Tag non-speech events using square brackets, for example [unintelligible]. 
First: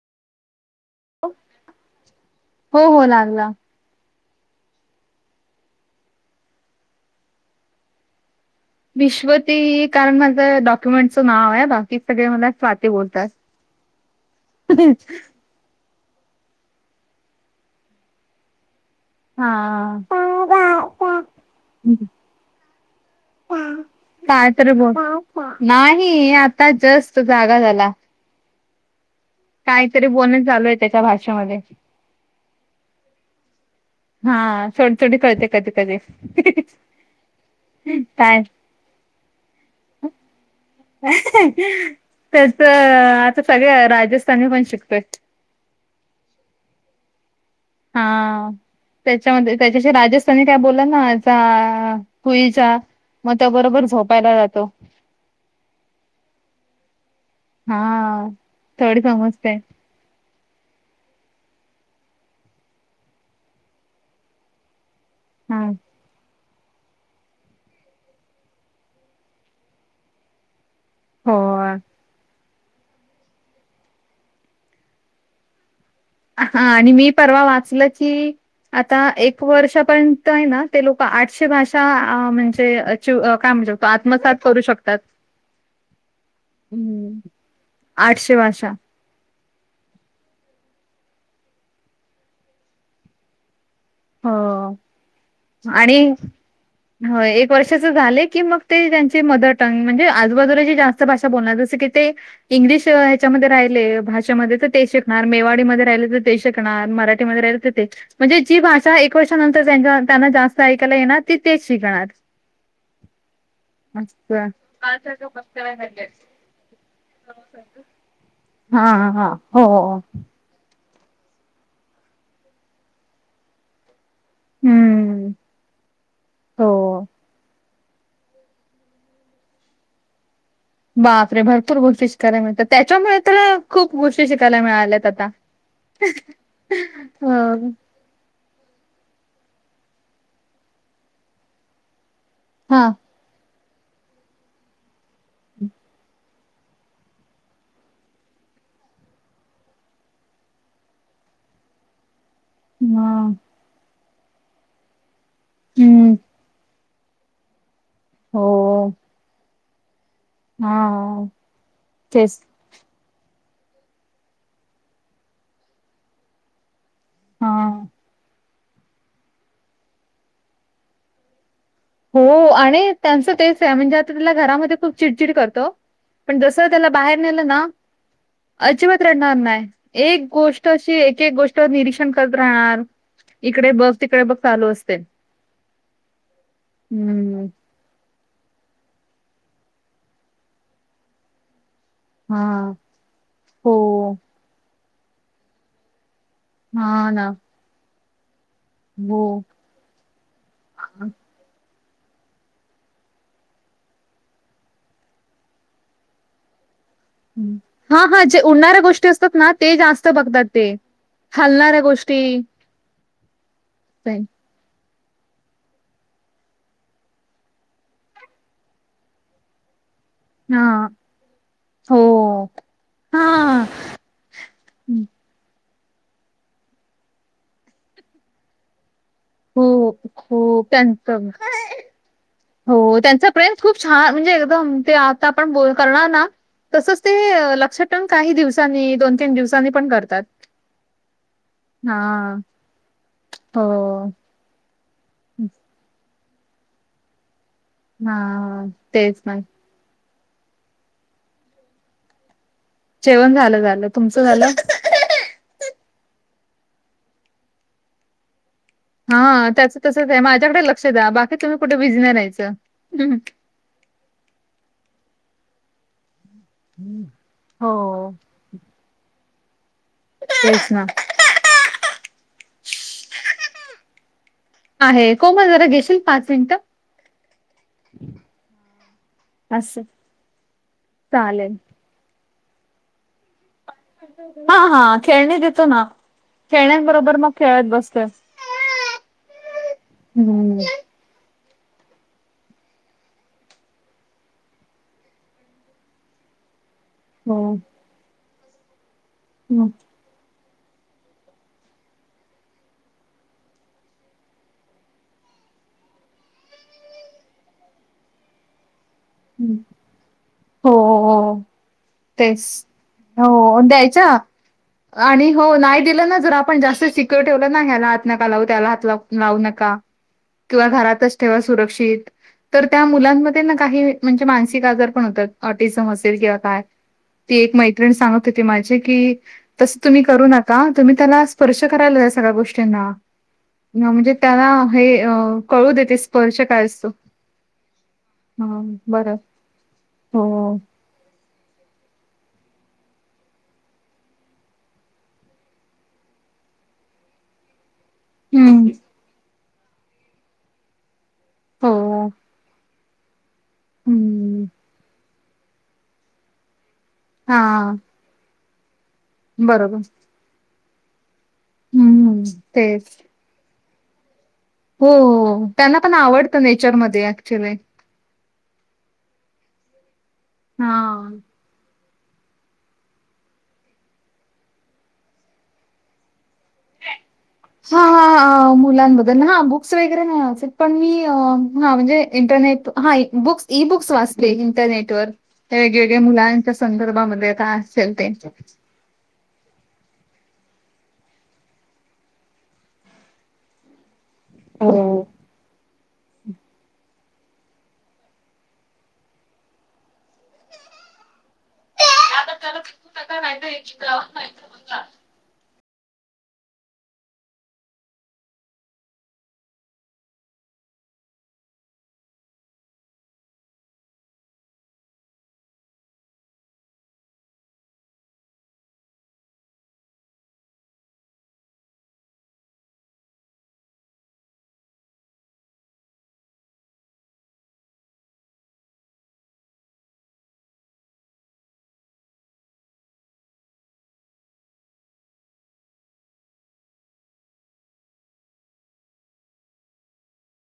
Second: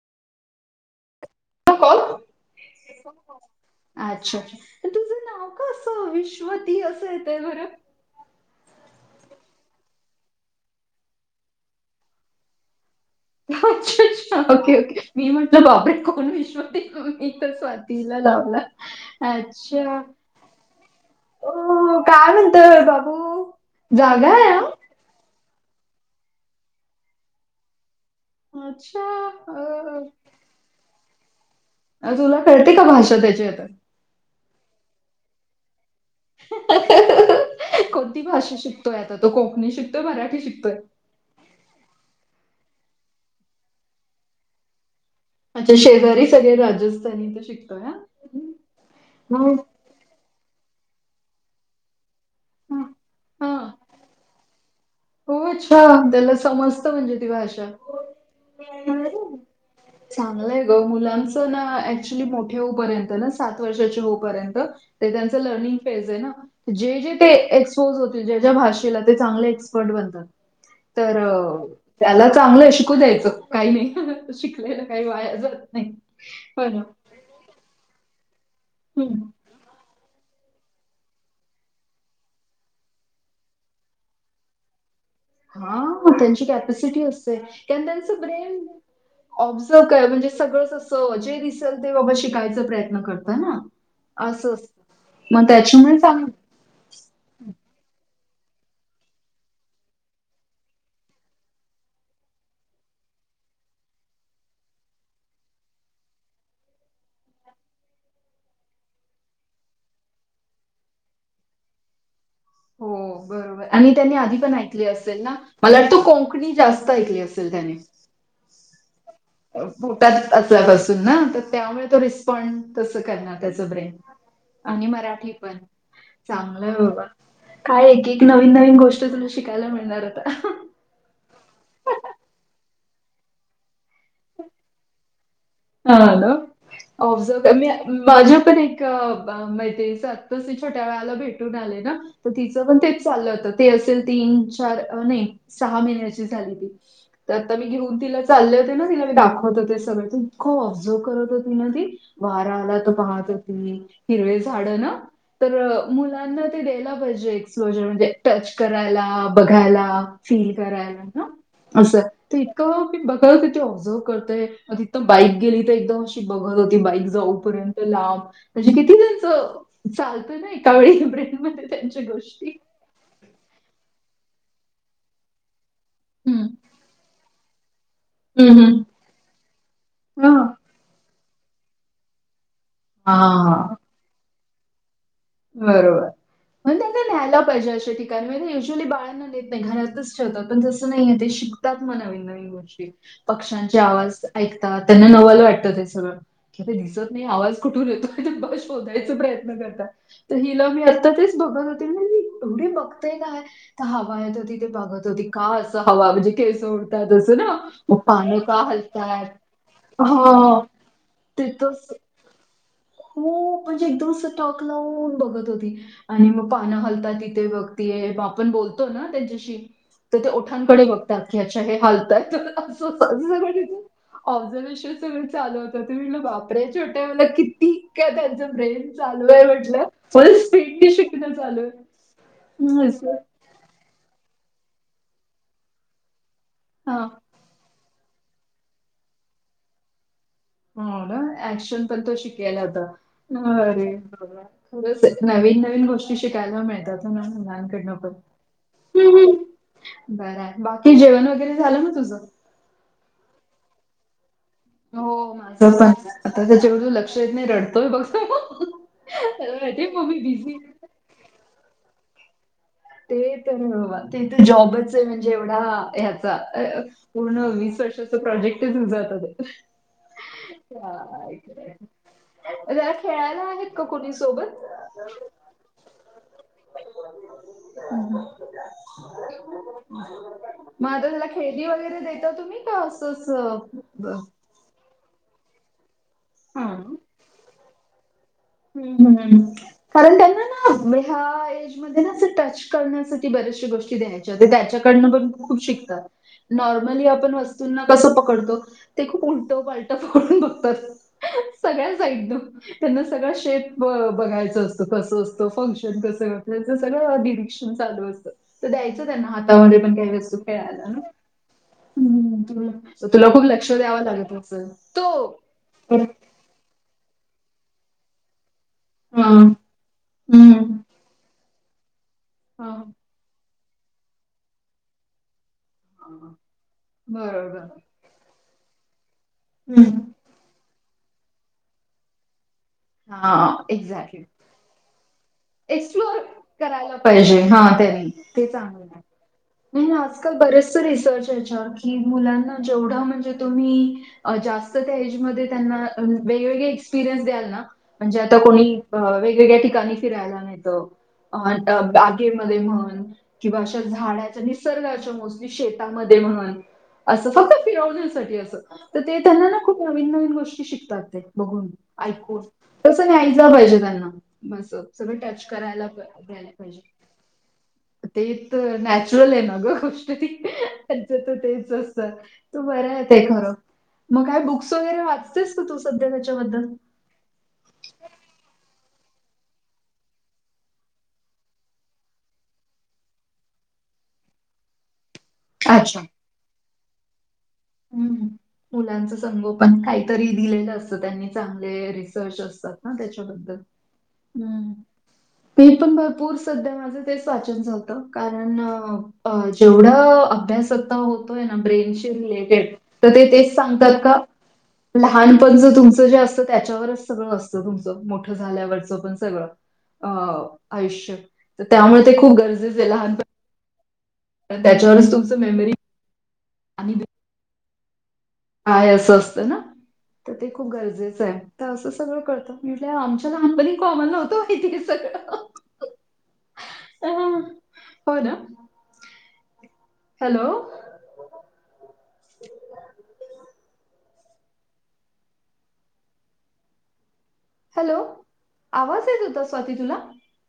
[inaudible] हो, कॉल हो. लागला. अच्छा. तुमचं नाव का असं विश्वती. असं येतय बरं! विश्वती, कारण माझं डॉक्युमेंटचं नावय. बाकी सगळे मला स्वाती बोलतात. अच्छ, च्छा. Okay, okay. मी म्हट बापरे! कोण विश्वती. मी तर स्वातीला लावला. हा. अच्छा. अ काय म्हणतय बाबू. जागाय आ. [unintelligible] [inaudible] नाही. आता जस्त जागा झाला. अच्छा. काहीतरी बोलण चालूय. त्याच्या भाषेमध्ये. तुला कळते का, भाषा त्याची आता? हा, थोडी - थोडी कळते. कधी- कधी. [unintelligible] कोणती काय भाषा शिकतोय, आता तो? कोकणी शिकतोय? मराठी शिकतोय? [unintelligible] त्याच आता सगळ्या, राजस्थानी पण शिकतोय. अच्छा शेजारी सगळे राजस्थानी तर शिक हां त्याच्यामध्ये त्याच्या जशे राजस्थानी काय बोलेना होईल चहा हा मग तो हा. बरोबर झोपायला जातो. हो अच्छा त्याला समजत म्हणजे ती भाषा. हा थोडी समजते चांगलंय ग मुलांच ना ऍक्च्युली मोठे होऊपर्यंत ना सात वर्षाचे होऊपर्यंत ते त्यांच हा लर्निग फेज आहे ना. जे जे ते एक्सपोज होतील ज्या ज्या भाषेला ते चांगले एक्सपर्ट बनतात. तर हो त्याला चांगलय शिकू द्यायचं काही नाही शिकलेल काही वाया जात नाही. हां हो ना. आणि मी परवा वाचल की आता हं. एक वर्षापर्यंत आहे ना ते लोक आठशे भाषा म्हणजे काय म्हणुशकतो आत्मसात करू शकतो. तात हा त्यांची कॅपसिटी असते कारण त्यांच आठशे ब्रेन भाषा ऑब्झर्व काय म्हणजे सगळं असं जे दिसेल ते बाबा शिकायचा प्रयत्न करता ना? हो असं मग त्याच्यामुळे चांग हो एक वर्षाच झाले की मग ते त्यांचे मदर टंग म्हणजे आजूबाजूला जे जास्त भाषा बोलणार जस की ते इंग्लिश ह्यच्यामध्ये राहिले भाषेमध्ये तर ते शिकणार मेवाडीमध्ये राहिले तर ते शि शिकणार मराठी मध्ये राहिले तर तेच म्हणजे जी भाषा [unintelligible] एक वर्षानंतर त्यांना जास्त ऐकायला येणार तेच शिकणार. हो बर आणि त्यांनी आधी असं. पण ऐकले असेल ना? मला वाटतं कोकणी जास्त ऐकली असेल त्याने. हां हां हो, हो. पोटात असल्यापासून ना तर त्यामुळे तो रिस्पॉनड तसं करणार त्याचं ब्रेन. आणि हम्म. मराठी पण चांगलं हो. [unintelligible] काय एक एक नवीन नवीन गोष्ट तुला शिकायला मिळणार आता. बापरे भरपूर गोष्टी शिकायला मिळतात. त्याच्यामुळे तर खूप गोष्टी शिकायला मिळाल्यात आता. हां [unintelligible] अ ऑबजर्व मी माझ्या पण एक मैत्रिणीच आत्तास छोट्या बाळाला भेटून आले ना तर तिचं पण हां. तेच चाललं होत ते असेल तीन चार नाही सहा महिन्या [unintelligible] आता मी घेऊन तिला चालले होते ना तिला मी दाखवत हो सगळ. खूप ऑब्झर्व करत होती ना ती वारा आला तर पाहत हां. होती ती. हिरवे झाड ना तर हं. मुलांना ते द्यायला पाहिजे एक्सप्लोजर. टच हो. करायला, बघायला फील करायला हां. असं. तेच. मी बघल तीथे ते ऑब्झर्व करते [unintelligible] तर बाईक गेली तर एकदम अशी बघत होती बाईक जाऊपर्यंत हां. लांब. म्हणजे किती त्यांच चालतं ना एका वेळी ब्रेन मध्ये त्यांच्या. हो गोष्टी. आणि त्यांचं तेच आहे म्हणजे आता तिला घरामध्ये खूप चिडचिड करतो. पण हं. जस बाहेर नेलं ना हं, हं. अजिबात रडणार नाही एक हां. गोष्ट एक एक गोष्टीवर निरीक्षण करत राहणार इकडे हां. बघ तिकडे बघ चालू असते. बरोबर मग त्याचा न [unintelligible] हम्म पाहिजे अशा ठिकाणी म्हणजे युजुअली बाळांना नेत नाही घरातच ठेवतात पण जसं नाही आहे ते शिक तात मग नवीन नवीन हा गोष्टी हो पक्ष्यांचे आवाज ऐकतात त्यांना नवाल वाटतं ते सगळं. कि ते हा दिसत नाही ना आवाज कुठून येतोय ते बाळ शोधायचा हो. प्रयत्न करतात. तर हिला मी आत्ता तेच बघत होते ना मी एवढी बघतेय काय. तर हवा येत होती ते बघत होती का अस हवा म्हणजे का सोड असं ना, मग हा हा पानं जे उडणाऱ्या गोष्टी हलतात? असतात ना ते जास्त बघतात हां. ते. हलणाऱ्या गोष्टी हो म्हणजे एक दोन ते. अस टॉक लावून बघत होती. आणि मग पानं हलतात तिथे बघतीय आपण बोलतो ना त्यांच्याशी तर ते हा ओठांकडे बघतात की अच्छा हे हो हालतय स हा [inaudible] ऑब्झर्वेशन सगळं चालू होतं म्हटल बापऱे छोट्या म की ठीक का त्यांचं ब्रेन चालू आहे हो म्हटलं फुल हो स्पीड त्यांच शिकलं चालू आहे. हं, हो असं त्यांच प्रेम खूप छान म्हणजे एकदम ते आता आपण बोल करणार ना तसच हां. ते लक्ष ठेवुन काही दिवसांनी दोन, तीन दिवसांनी पण करतात. होका आक्षन परतोल तो हां. शिकला गेला हो. होता. उलट नवीन, नवीन गोष्टी शिकायला मिळतात. लहान मुलांन कडन पण हां, हम्म, तेच ना. हम्म. बर आहे बाकी जेवण वगैरे झालं म तुझं? जेवण झालं, झालं. तुमचं झालं? हो माझं पण आता त्याच्या बाजून लक्ष येत नाही रडतोय बघतो. हा त्याचं तसच आहे माझ्याकडे लक्ष द्या बाकी तुम्ही कुठे बिझी नाही राहायचं. ते तर बाबा तेच जॉबच आहे म्हणजे एवढा ह्याचा. अ पूर्ण वीस हो, वर्षाच प्रोजेक्टच आहे आता तुझं ते. तेच ना. ह. [inaudible] त्याला खेळायला आहेत का कुणी सोबत? आहे कोम जरा घेशील पाच मिनिटं. मग असं. आता त्याला चालेल. खेळनी वगैरे द तुम्ही का असंच ह हा खेळणे देतो ना खेळण्यांबरोबर मग खेळत बसतोय. हम्म, हम्म कारण त्यांना हं. ना ह्या येज अस टच करण्यासाठी बर्याचश गोष्टी द्यायच्या त्याच्याकडनं पण भरपूर शिकतात. नॉर्मली आपण हो. वस्तूंना कस पकडतो ते खूप उलटल हं, पालट कडून बघतात सगळ्यां एकदम त्यांना सळ शेप बघायच असत कसं असतं फंक्शन कसं घल्याच सगळं डिरेशन चालू असतं. तर द्यायचं त्यां ना हं. हातामध्ये पण काही वस्तू हो, खेळायला ना. हो. हम्म तेच तुला तुला खूप हो लक्ष द्यावं द्यायच्या लागत असेल तो आणि हो नाही दिलं ना हा जर आपण जास्त शिक ठेवलं ना ह्याला हात नका लावू, त्याला हात लाव लावू नका. किंवा हम्म घरातच ठेवा सुरक्षित तर हा त्या मुलांमध्ये ना काही म्हणजे मानसिक आजार पण होतात ऑटिझम असेल किंवा काय ती एक बरोबर. मैत्रिण सांगत माझे की तस हं, तुम्ही करू नका तुम्ही त्याला स्पर्श करायला या सगळ्या गोष्टीना. हां म्हणजे एक्झॅक्टली. त्यांला हे अ कळू देते एक्सप्लोर स्पर्श काय असतो करायला पाहिजे हा त्यांनी ते हा चांगल आहे बरं नाही आज हो काल बरेच रिसजर्च याच्यावर की मुलांना जेवढं म्हणजे तुम्ही जास्त त्या एजमध्ये त्यांना वेगवेगळे एक्सपिरियन्स द्याल ना म्हणजे आता हम्म कोणी वेगवेगळ्या ठिकाणी फिरायला नेत हो अ बागेमध्ये म्हण किंवा अशा झाडाच्या हम्म निसर्गाच्या मस्त शेतात मध्ये म्हण असं हा फक्त फिरवण्यासाठी बरोबर. नवीन गोष्टी शिकतात ते बघून हम्म, ऐकुन तेच. तस नाही ऐ पाहिजे त्यांना ब हो त्यांना पण आवडतं नेचरमध्ये ऍक्च्युली ते तर नॅचरल आहेना ग गोष्ट ती त्यांच हां. तर तेच तू बरं आहे ते खरं मग काय बुक्स वगैरे वाचतेस का तू सध्या त्याच्याबद्दल? हा ह मुलांबद्दल हा बुक्स वगैरे नाही पण मी हा म्हणजे इंटरनेट हा बुक्स इ बुक्स वाचते इंटरनेट वर अच्छा. वेगवेगळ्या मुलांच्या संदर्भामध्ये आ असेल ते हं. मुलांचं संगोपन काहीतरी दिलेलं असतं त्यांनी चांगले रिसर्च असतात ना त्याच्याबद्दल हम्म. हो. ते पण भरपूर सध्या माझं तेच वाचन झालत. कारण जेवढं अभ्यासता होतोय ना ब्रेनशि रिलेट त्याला खूप माहिती आहे क माहि लहानपणच तुमचं जे असतं त्याच्यावरच सगळं असतं तुमचं मोठं झाल्यावरचं पण सगळं. अं आयुष्य तर त्यामुळे ते खूप गरजेचे आहे लहानप त्याच्यावरच तुमचं मेमरी आणि काय असं असतं ना. तर ते खूप गरजेचं आहे तर असं सगळं करतं म्ह आमच्या लहानपणी कॉमन नव्हतं माहिती. अ हो ना. हॅलो. हॅलो आवाज येत होता स्वाती तुला?